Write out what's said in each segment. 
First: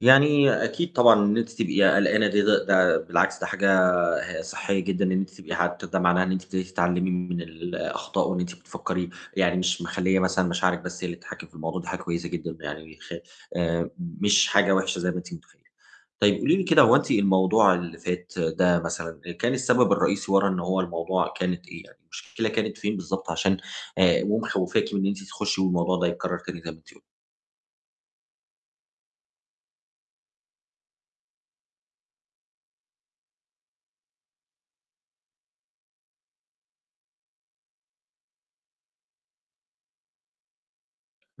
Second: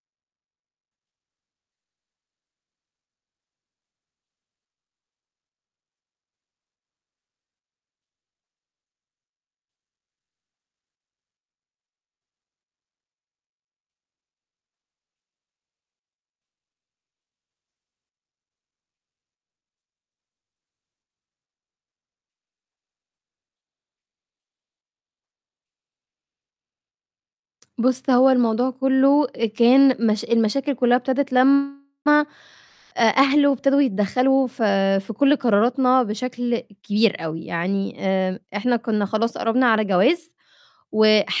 يعني أكيد طبعًا وإن أنتِ تبقي قَلقانة دي ده ده بالعكس ده حاجة ه صحّية جدًا إن أنتِ تبقي حتة وده معناها إن أنتِ بت تتعلّمي من الأخطاء وإن أنتِ بتفكّري، يعني مش مِخليّة مثلًا مشاعرِك بس هي اللي تتحكّم في الموضوع، ده حاجة كويسة جدًا م يعني خ آآ م مش حاجة وِحشة زي ما أنتِ مُتخيّلة. طيب قولي لي كده، هو أنتِ الموضوع اللي فات ده مثلًا آآ، كان السَبب الرئيسي ورا إن هو الموضوع كانت إيه يعني، المشكلة كانت فين بالضبط، عشان آآ، ومخوّفاكِ من إن أنتِ تخُشّي والموضوع ده يتكرر تاني زي ما أنتِ قل بُص، هو الموضوع كلّه آآ، كان مش المشاكل كلّها ابتدِت لمّا آآ، أهلُه ابتدوا يتدخَّلوا ف في كل قراراتنا بشَكل كبير أوي، يعني آمم، إحنا كنّا خلاص قرّبنا على جواز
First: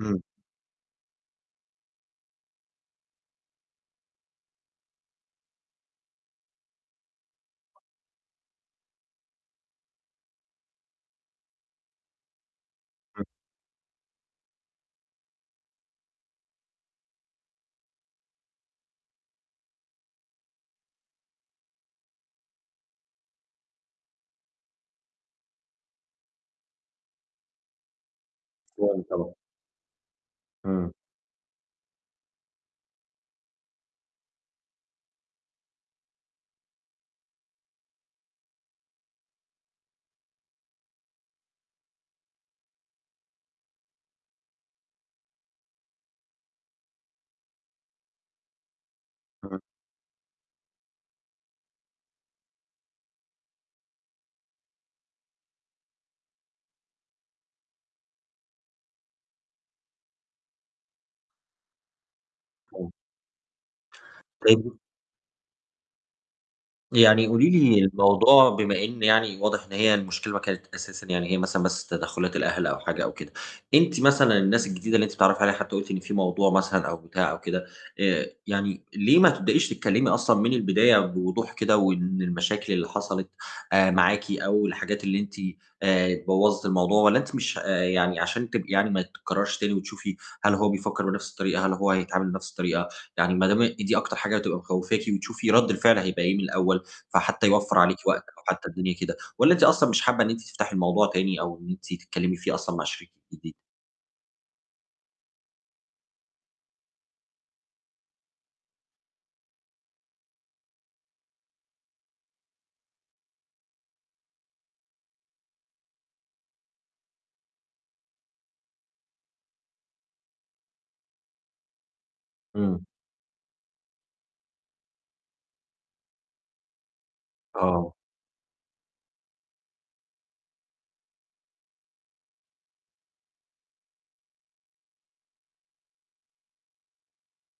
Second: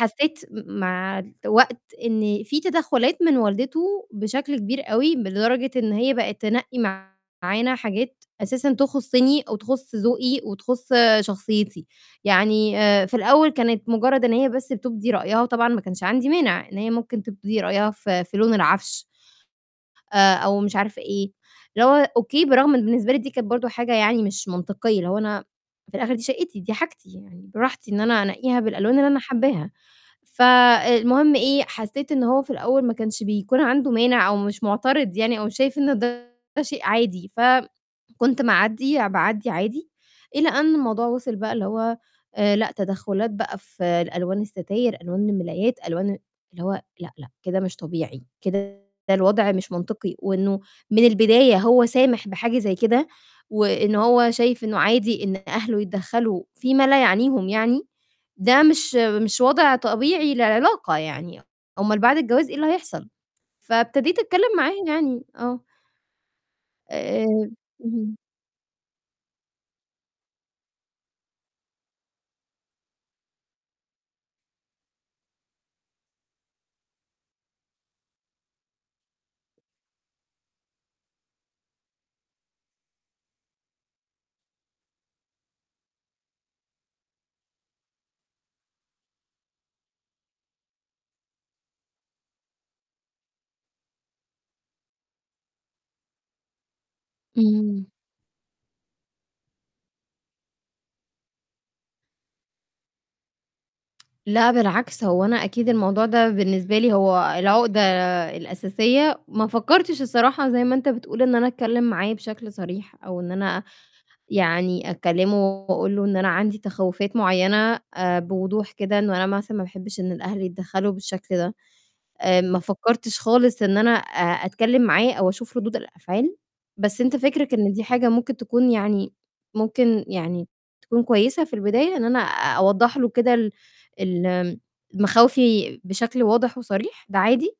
إمم. م مع الوقت إنّي في تدخُّلات من والدته بشَكل كبير أوي، ب لدرجة إن هي بقت تنقّي معانا حاجات أساسًا تخُصّني أو تخُص ذوقي وتخُص شخصيتي، يعني آآ، في إمم. الأول كانت مُجرّد إن هي بس بتُبدي رأيها وطبعًا ما كانش عندي مانِع إن هي ممكن تُبدي رأيها ف في لون العَفش آآ، أو مش عارفة إيه، اللي هو أوكي، برَغم إن بالنسبة لي دي كانت برضه حاجة يعني مش مَنطقيّة، اللي هو أنا في الآخر دي شَقّتي، دي حاجتي، يعني براحتي إن أنا أنقّيها بالألوان فاهم اللي أنا طبعًا. حَبّاها. إمم. فالمهم إيه، حسّيت إن هو في الأول ما كانش بيكون عنده مانع أو مش مُعترض يعني أو مش شايف إن ده شيء عادي، فم كنت مَعدّية، باعدّي عادي، إلى أن الموضوع وِصل بقى اللي هو آآ، لأ تدخُّلات بقى في ال ألوان السَتاير، ألوان المِلايات، ألوان آآ، اللي هو لأ، لأ، كده مش طبيعي، كده الوَضع همم. مش مَنطقي وإنه من البداية هو سامِح بحاجة زي كده وإنه هو شايف إنه عادي إن أهلُه يتدخَّلوا في ما لا يعنيهم يعني، ده مش مش وَضع طبيعي للعلاقة يعني، أومال بعد الجواز إيه اللي [unintelligible] هيحصل؟! فابتديت أتكلّم طيب معاه و يعني، آه. آآ، يعني قولي لي اهم. الموضوع بما إن يعني واضح إن هي المشكلة ما كانت أساسًا يعني هي مثلًا بس تدخُّلات الأهل أو حاجة أو كده. أنتِ مثلًا الناس الجديدة اللي أنتِ بتتعرّفي عليها حتى قُلتِ إن في موضوع مثلًا أو بتاع أو كده، آآ، يعني ليه ما تبدأيش تتكلّمي أصلًا من البداية بوضوح كده وإن المشاكل اللي حصلت آآ، معاكِ أو الحاجات اللي أنتِ آآ بوّظِت الموضوع والّا أنتِ مش ه آآ، يعني عشان تبقي يعني ما تتكرّرش تاني وتشوفي هل هو بيفكّر بنَفْس الطريقة، هل هو هيتعامل بنَفْس الطريقة، يعني ما دام إن دي أكتر حاجة هتبقى مخوفاكِ وتشوفي رَد الفِعل هيبقى إيه من الأول، فحتى يوفَّر إمم. عليكِ وقت أو حتى الدنيا كده والّا أنتِ أصلًا مش حابّة إن أنتِ تفتحي الموضوع تاني أو إن أنتِ تتكلّمي فيه أصلًا مع شريكِك الجديد؟ لأ، بالعكس هو أنا أكيد الموضوع ده بالنسبة لي هو العُقدة الأساسية، ما فكَّرتش الصراحة زي ما أنت بتقول إن أنا أتكلّم معاه بشَكل صريح أو إن أنا يعني أكلّمه وأقول له إن أنا عندي تَخَوّفات معيّنة آآ، بوضوح كده إنه أنا مثلًا ما باحبِش إن الأهل يتدخَّلوا بالشَكل ده. آآ، ما إمم. فكَّرتش خالص إن أنا أ أتكلّم معاه أو أشوف رُدود الأفعال، بس أنت فِكرِك إن دي آه. حاجة ممكن تكون يعني ممكن يعني تكون كويسة في البداية إن أنا أ أوضَّح له كده ال الم ال مَخاوفي بشَكل واضح وصريح، ده عادي؟